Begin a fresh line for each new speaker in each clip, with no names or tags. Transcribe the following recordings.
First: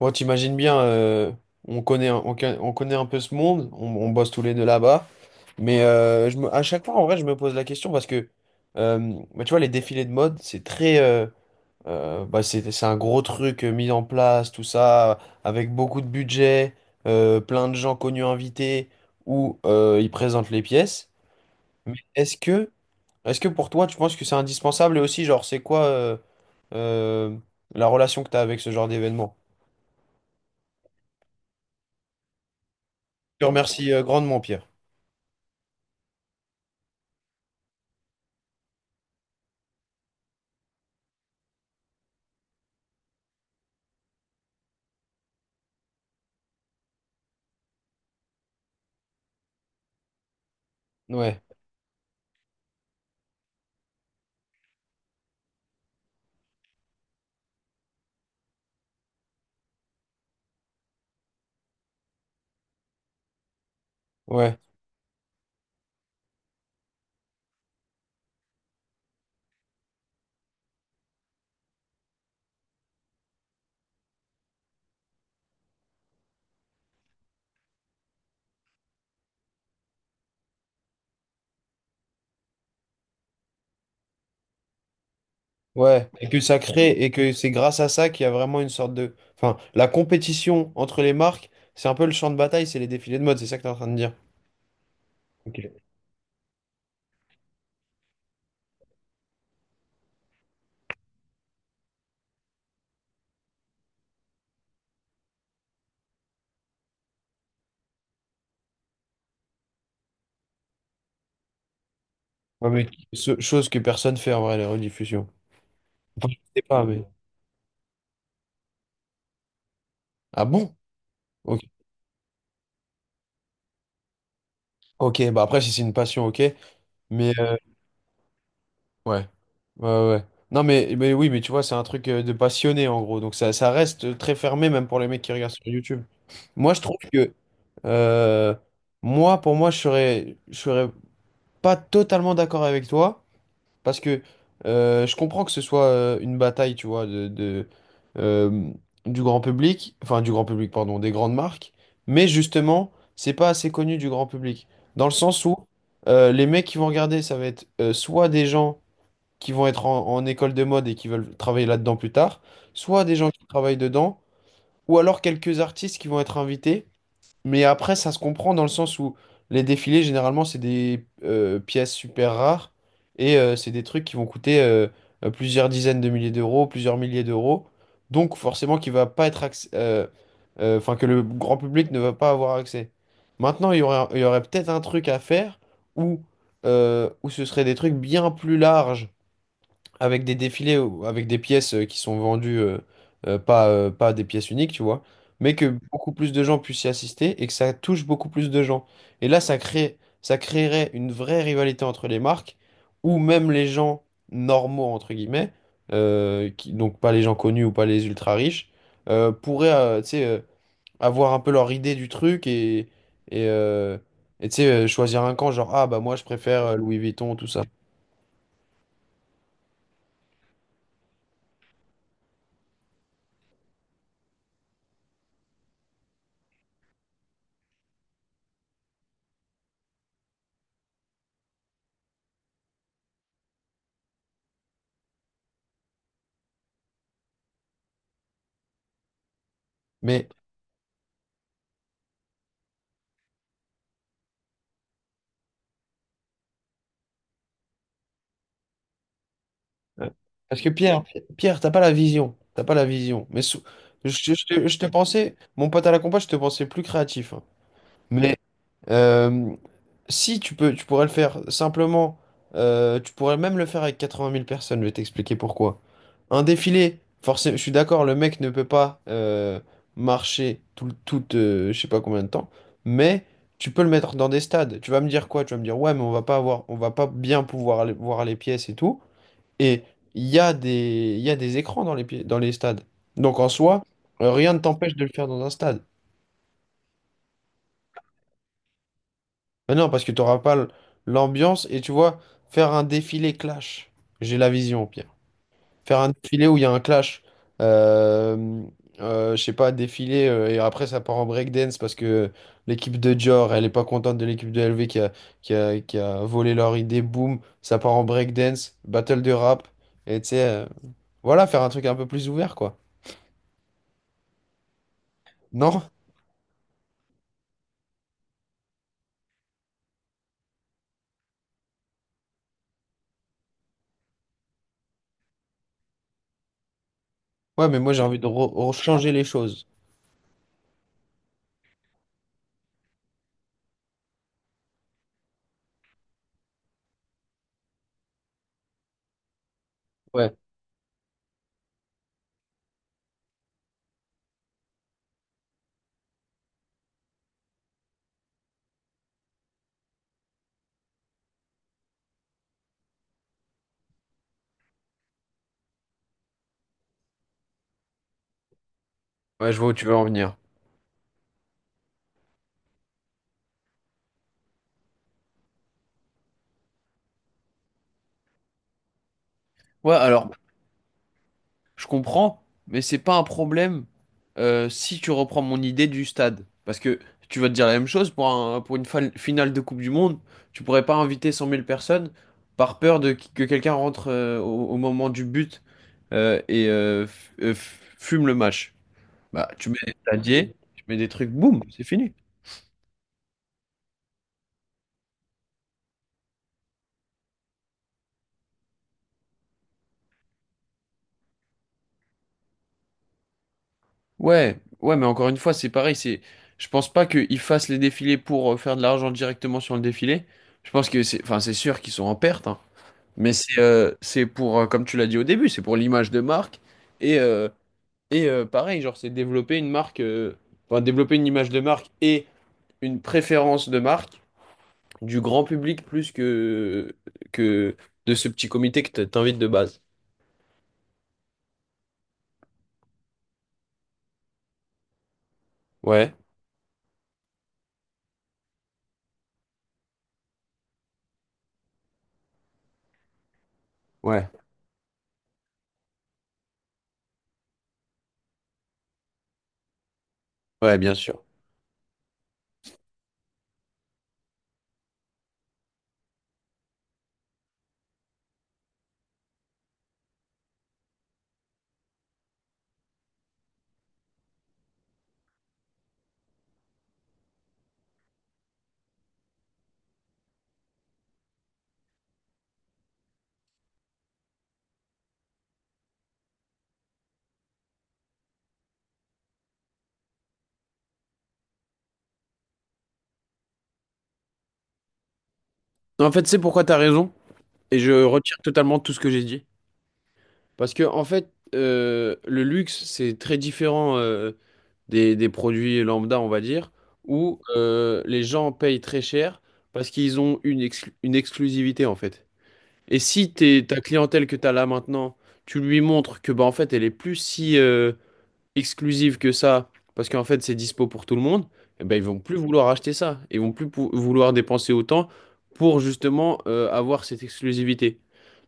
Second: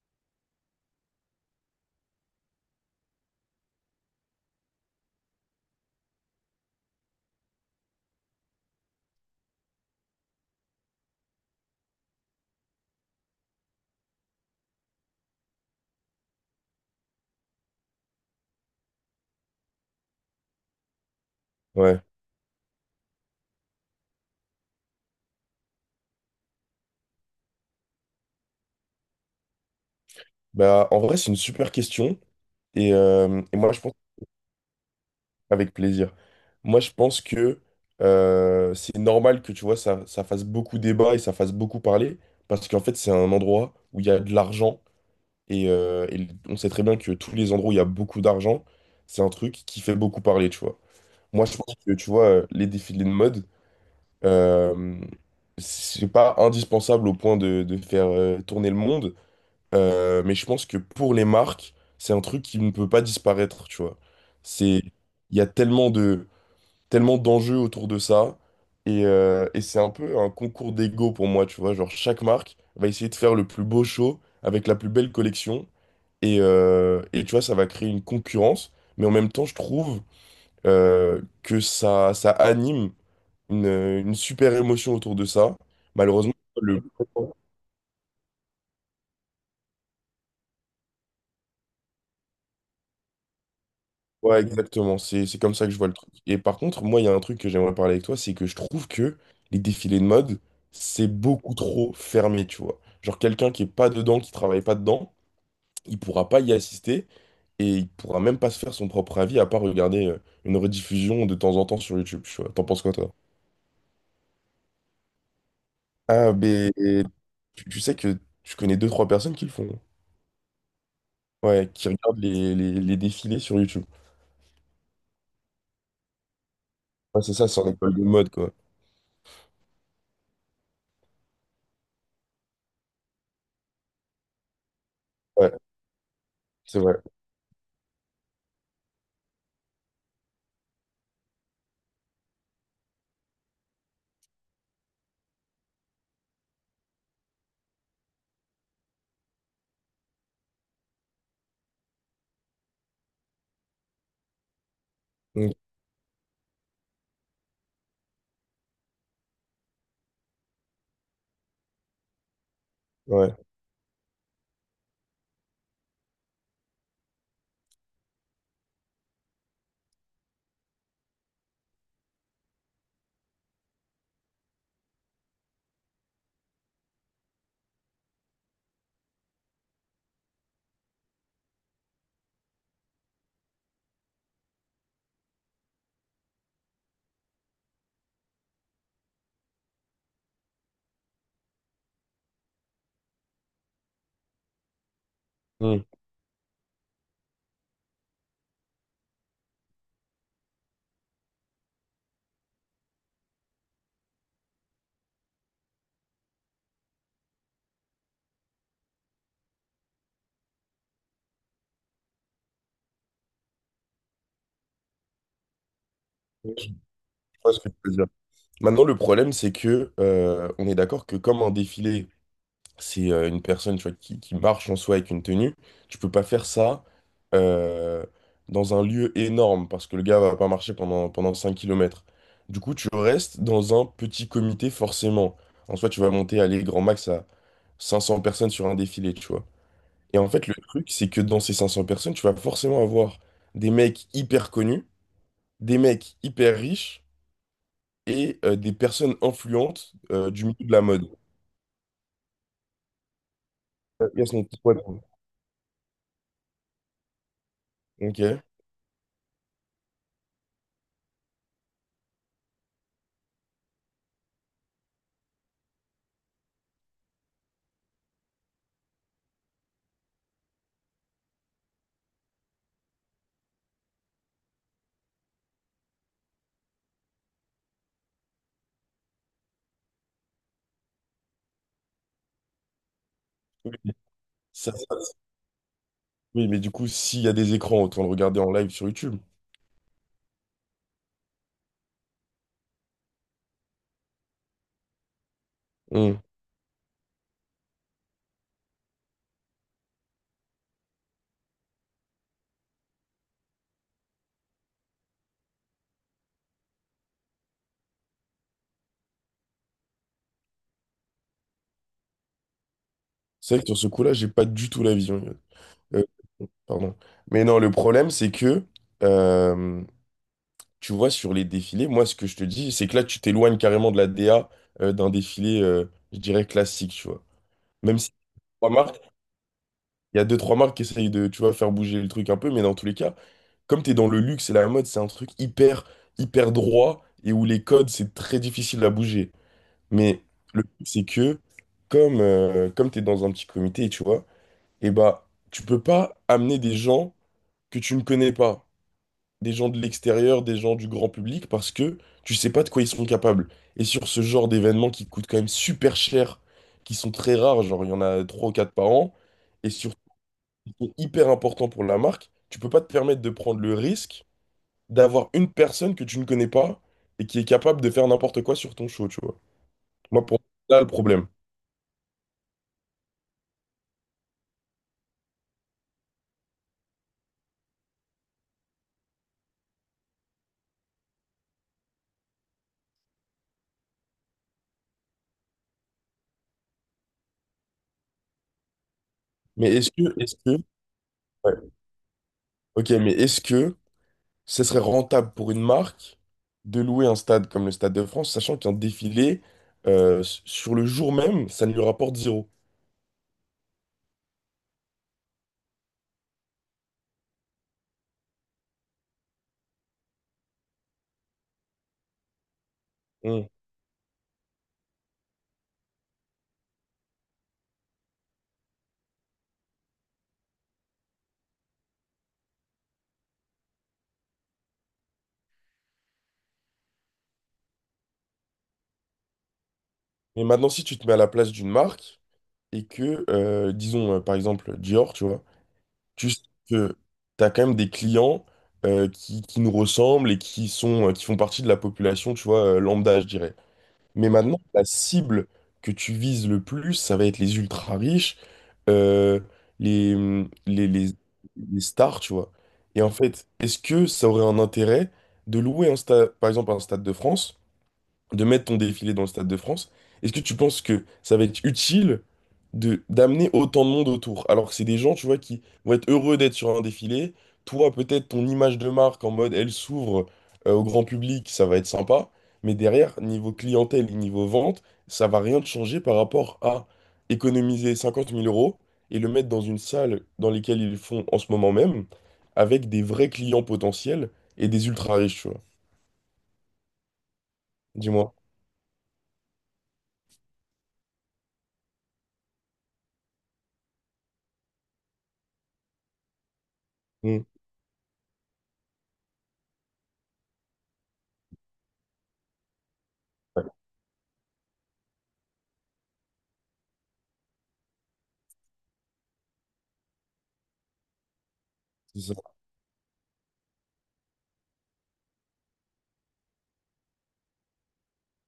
Bon, t'imagines bien, on connaît, on connaît un peu ce monde, on bosse tous les deux là-bas, mais à chaque fois, en vrai, je me pose la question parce que, euh, tu vois, les défilés de mode, c'est très, bah, c'est un gros truc mis en place, tout ça, avec beaucoup de budget, plein de gens connus invités, où ils présentent les pièces. Mais
Ouais,
est-ce que pour toi, tu penses que c'est indispensable et aussi, genre, c'est quoi euh, la relation que tu as avec ce genre d'événement?
bah en vrai c'est une super question et,
Je
euh,
te
et moi je
remercie
pense
grandement, Pierre.
avec plaisir. Moi je pense que c'est normal que tu vois ça, ça fasse beaucoup débat et ça fasse beaucoup parler parce qu'en fait c'est un endroit où il y a de l'argent et on sait très bien que tous les endroits où il y a beaucoup d'argent c'est un truc qui fait beaucoup parler tu vois.
Ouais,
Moi je pense que tu vois les défilés de mode euh, c'est pas indispensable au point de faire tourner le monde. Mais je pense que pour les marques, c'est un truc qui ne peut pas disparaître, tu vois.
ouais,
C'est, il y a tellement d'enjeux autour de ça, et c'est un peu un concours d'ego pour moi, tu vois. Genre chaque marque va essayer de faire le plus beau show avec la plus belle collection, et tu vois, ça va créer une concurrence, mais en même temps, je trouve que ça anime une super émotion autour de ça.
ouais. Et
Malheureusement.
que ça
Le
crée, et que c'est grâce à ça qu'il y a vraiment une sorte de... Enfin, la compétition entre les marques, c'est un peu le champ de bataille, c'est les défilés de mode, c'est ça que t'es en train de dire.
Ouais, exactement. C'est comme
Ok.
ça que je vois le truc. Et par contre, moi, il y a un truc que j'aimerais parler avec toi, c'est que je trouve que les défilés de mode, c'est beaucoup trop fermé, tu vois. Genre, quelqu'un qui est pas dedans, qui travaille pas dedans, il pourra pas y assister et il pourra même pas se faire son propre avis à part regarder une rediffusion de temps en temps sur YouTube, tu vois. T'en
Ouais,
penses
mais
quoi, toi?
chose que personne fait en vrai, les rediffusions. Enfin,
Ah,
je sais
ben,
pas, mais...
tu sais que je connais deux, trois personnes qui le font, hein.
Ah bon? Ok.
Ouais, qui regardent les défilés sur YouTube.
Ok, bah après, si c'est une passion, ok.
Ouais,
Mais...
c'est ça, c'est en école de mode, quoi.
ouais. Ouais, ouais, ouais. Non, mais oui, mais tu vois, c'est un truc de passionné, en gros. Donc ça reste très fermé, même pour les mecs qui regardent
Ouais,
sur YouTube. Moi,
c'est
je trouve
vrai.
que... Euh, moi, pour moi, je serais pas totalement d'accord avec toi, parce que je comprends que ce soit une bataille, tu vois, euh, du grand public, enfin du grand public, pardon, des grandes marques, mais justement, c'est pas assez connu du grand public, dans le sens
Mm.
où les mecs qui vont regarder, ça va être soit des gens qui vont être en école de mode et qui veulent travailler là-dedans plus tard, soit des gens
Ouais.
qui travaillent dedans, ou alors quelques artistes qui vont être invités. Mais après, ça se comprend dans le sens où les défilés, généralement, c'est des pièces super rares et c'est des trucs qui vont coûter plusieurs dizaines de milliers d'euros, plusieurs milliers d'euros. Donc, forcément, qui va pas être acc- enfin, que le grand public ne va pas avoir accès. Maintenant, il y aurait peut-être un truc à faire où, où ce serait des trucs bien plus larges avec des défilés, ou avec des pièces qui sont vendues, pas des pièces uniques, tu vois, mais que beaucoup plus de gens puissent y assister et que ça touche beaucoup plus de gens. Et là, ça créerait une vraie rivalité entre les marques, où même les gens normaux, entre guillemets, donc pas les gens connus ou pas les ultra riches, pourraient, tu sais, avoir un peu leur idée du truc et, euh, et, tu sais, choisir un camp, genre, ah bah moi je
Mm.
préfère Louis Vuitton, tout
Vois ce
ça.
que tu veux dire. Maintenant, le problème, c'est que on est d'accord que comme un défilé, c'est une personne tu vois, qui marche en soi avec une tenue, tu peux pas faire ça euh, dans un lieu énorme parce que le gars va pas marcher pendant 5 km. Du coup, tu restes dans un petit comité forcément. En soi, tu vas monter, aller grand max à 500 personnes sur un défilé, tu vois. Et
Mais
en fait, le truc, c'est que dans ces 500 personnes, tu vas forcément avoir des mecs hyper connus, des mecs hyper riches et des personnes influentes
ouais.
du
Parce
milieu
que
de la mode.
Pierre, t'as pas la vision. T'as pas la vision.
Yes, mon petit
Je
pote.
te pensais, mon pote à la compa, je te pensais plus créatif, hein.
Ok.
Mais euh, si tu peux, tu pourrais le faire simplement. Tu pourrais même le faire avec 80 000 personnes. Je vais t'expliquer pourquoi. Un défilé, forcément, je suis d'accord, le mec ne peut pas marcher tout je sais pas combien de temps. Mais tu peux le mettre dans des stades. Tu vas me dire quoi? Tu vas me dire, ouais, mais on va pas bien pouvoir aller voir les pièces et tout. Et il y a des écrans dans dans les stades. Donc en
Oui,
soi, rien ne
ça, c'est-
t'empêche de le faire dans un stade.
oui, mais du coup, s'il y a des écrans, autant le regarder en live sur YouTube.
Mais non, parce que tu n'auras pas l'ambiance et tu vois, faire un défilé clash. J'ai la vision au pire. Faire un
Hmm.
défilé où il y a un clash. Euh, je sais pas, défilé et après ça part en breakdance parce que l'équipe de Dior, elle est pas contente de l'équipe de LV qui a volé leur idée. Boum, ça part en breakdance, battle de rap. Et tu sais, voilà, faire un truc un peu plus ouvert quoi.
C'est vrai que sur ce coup-là, j'ai pas du tout la vision.
Non?
Euh, Pardon. Mais non, le problème, c'est que, euh, tu vois, sur les défilés, moi, ce que je te dis, c'est que là, tu t'éloignes carrément de la DA d'un défilé, je dirais, classique, tu vois.
Ouais, mais moi
Même
j'ai
si
envie de
trois marques,
changer les choses.
il y a deux, trois marques qui essayent de, tu vois, faire bouger le truc un peu, mais dans tous les cas, comme t'es dans le luxe et la mode, c'est un truc hyper, hyper droit et où les codes, c'est très difficile à bouger. Mais
Ouais,
le truc, c'est que comme t'es dans un petit comité, tu vois, et bah, tu peux pas amener des gens que tu ne connais pas, des gens de l'extérieur, des gens du grand public, parce que tu sais pas de quoi ils sont capables. Et sur ce genre d'événements qui coûtent quand même super cher, qui sont très rares, genre il y en a trois ou quatre par an,
ouais, je vois
et
où tu veux
surtout
en venir.
qui sont hyper importants pour la marque, tu peux pas te permettre de prendre le risque d'avoir une personne que tu ne connais pas et qui est capable de faire n'importe quoi sur ton show, tu vois.
Ouais,
Moi,
alors,
pour moi, là, le problème.
je comprends, mais c'est pas un problème si tu reprends mon idée du stade. Parce que tu vas te dire la même chose pour finale de Coupe du Monde, tu pourrais pas inviter cent mille personnes par peur de que quelqu'un rentre au, au moment du but fume le match. Bah, tu
Mais
mets des
est-ce
stadiers,
que,
tu mets des trucs, boum,
ouais.
c'est fini.
Ok, mais est-ce que ce serait rentable pour une marque de louer un stade comme le Stade de France, sachant qu'un défilé, sur le jour même, ça ne lui rapporte zéro?
Ouais, ouais, mais encore une fois, c'est pareil, c'est, je pense pas qu'ils fassent les défilés pour faire de l'argent directement sur le défilé. Je pense que c'est, enfin, c'est sûr qu'ils sont en perte, hein. Mais
Hmm.
c'est pour, comme tu l'as dit au début, c'est pour l'image de marque et, euh, pareil, genre, c'est développer une marque, enfin, développer une image de marque et une préférence de marque du grand public plus que de ce petit comité que t'invites de base.
Mais maintenant, si tu te mets à la place d'une marque et que, disons, par exemple, Dior, tu vois,
Ouais,
juste que tu as quand même des clients qui nous ressemblent et qui font partie de la population, tu vois, lambda, je dirais.
ouais,
Mais maintenant, la cible que tu vises le plus, ça va être les ultra riches, euh, les,
ouais,
les,
bien
les,
sûr.
les stars, tu vois. Et en fait, est-ce que ça aurait un intérêt de louer un stade, par exemple un stade de France? De mettre ton défilé dans le Stade de France, est-ce que tu penses que ça va être utile de d'amener autant de monde autour? Alors que c'est des gens, tu vois, qui vont être heureux d'être sur un défilé. Toi, peut-être ton image de marque en mode elle s'ouvre au grand public, ça va être sympa. Mais derrière, niveau clientèle et niveau vente, ça va rien te changer par rapport à économiser 50 000 € et le mettre dans une salle dans lesquelles ils le font en ce moment même, avec des vrais clients potentiels et des ultra riches, tu vois.
En fait, c'est pourquoi t'as raison et je
Dis-moi.
retire totalement tout ce que j'ai dit. Parce que en fait, le luxe, c'est très différent des produits lambda, on va dire, où
Mm.
les gens payent très cher parce qu'ils ont une, une exclusivité, en fait. Et si t'es,
Ouais,
ta clientèle que tu as là maintenant, tu lui montres que bah, en fait, elle est plus si, exclusive que ça, parce qu'en fait c'est dispo pour tout le monde, eh ben, ils vont
c'est ça.
plus vouloir acheter ça. Ils vont plus pou- vouloir dépenser autant pour justement avoir cette exclusivité.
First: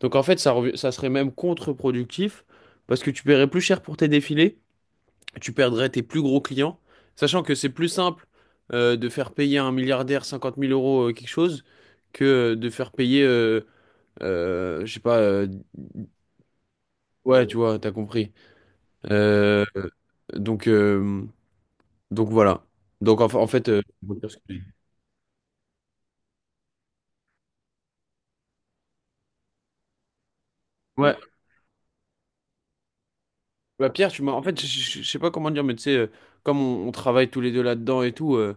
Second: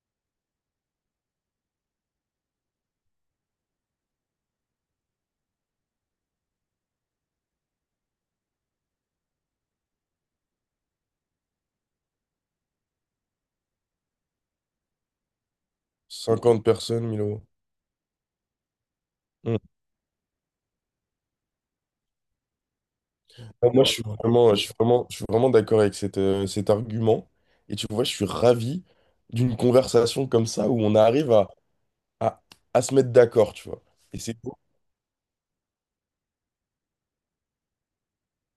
Donc en fait ça serait même contre-productif parce que tu paierais plus cher pour tes défilés, tu perdrais tes plus gros clients, sachant que c'est plus simple de faire payer un milliardaire 50 000 euros quelque chose que de faire payer, je sais pas,
50 personnes, 1000 euros.
ouais tu vois, t'as compris.
Mm.
Euh, donc, euh, donc voilà. En
Ah,
fait,
moi, je suis vraiment, je suis vraiment, je suis vraiment d'accord avec cet argument. Et tu vois, je suis ravi d'une conversation comme ça où on
ouais. Ouais,
arrive à, à se mettre d'accord, tu vois.
bah, Pierre,
Et
tu m'as.
c'est
En
beau.
fait, je sais pas comment dire, mais tu sais, comme on travaille tous les deux là-dedans et tout,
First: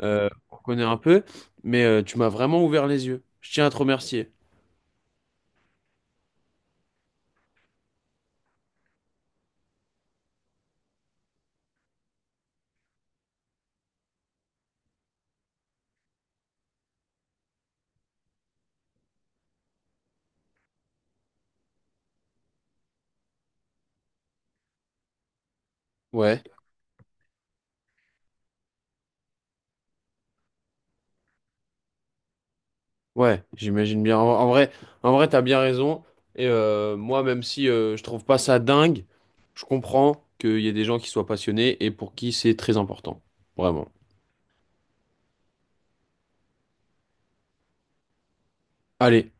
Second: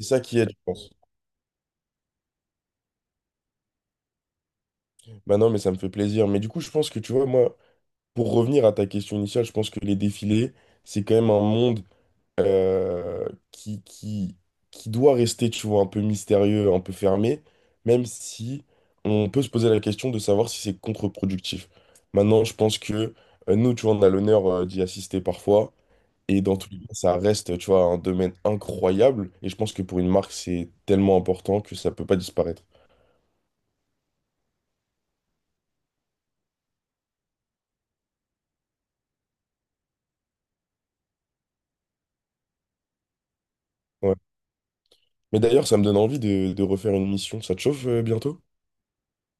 C'est ça qui aide,
on
je
connaît
pense.
un peu, mais tu m'as vraiment ouvert les yeux. Je tiens à te remercier.
Bah non, mais ça me fait plaisir. Mais du coup, je pense que, tu vois, moi, pour revenir à ta question initiale, je pense que les défilés, c'est quand même un monde euh, qui, qui, qui doit rester, tu vois, un peu mystérieux, un peu fermé, même si on peut se poser la question de savoir si c'est contre-productif. Maintenant, je pense que nous, tu vois, on a l'honneur d'y assister parfois, et
Ouais,
dans tous les cas, ça reste, tu vois, un domaine incroyable, et je pense que pour une marque, c'est tellement important que ça peut pas disparaître.
ouais, j'imagine bien. En, en vrai, t'as bien raison. Et moi, même si je trouve pas ça dingue, je comprends qu'il y ait des gens qui soient passionnés et pour qui c'est très important. Vraiment.
Ouais. Mais d'ailleurs, ça me donne envie de, refaire une mission. Ça te chauffe bientôt?
Allez.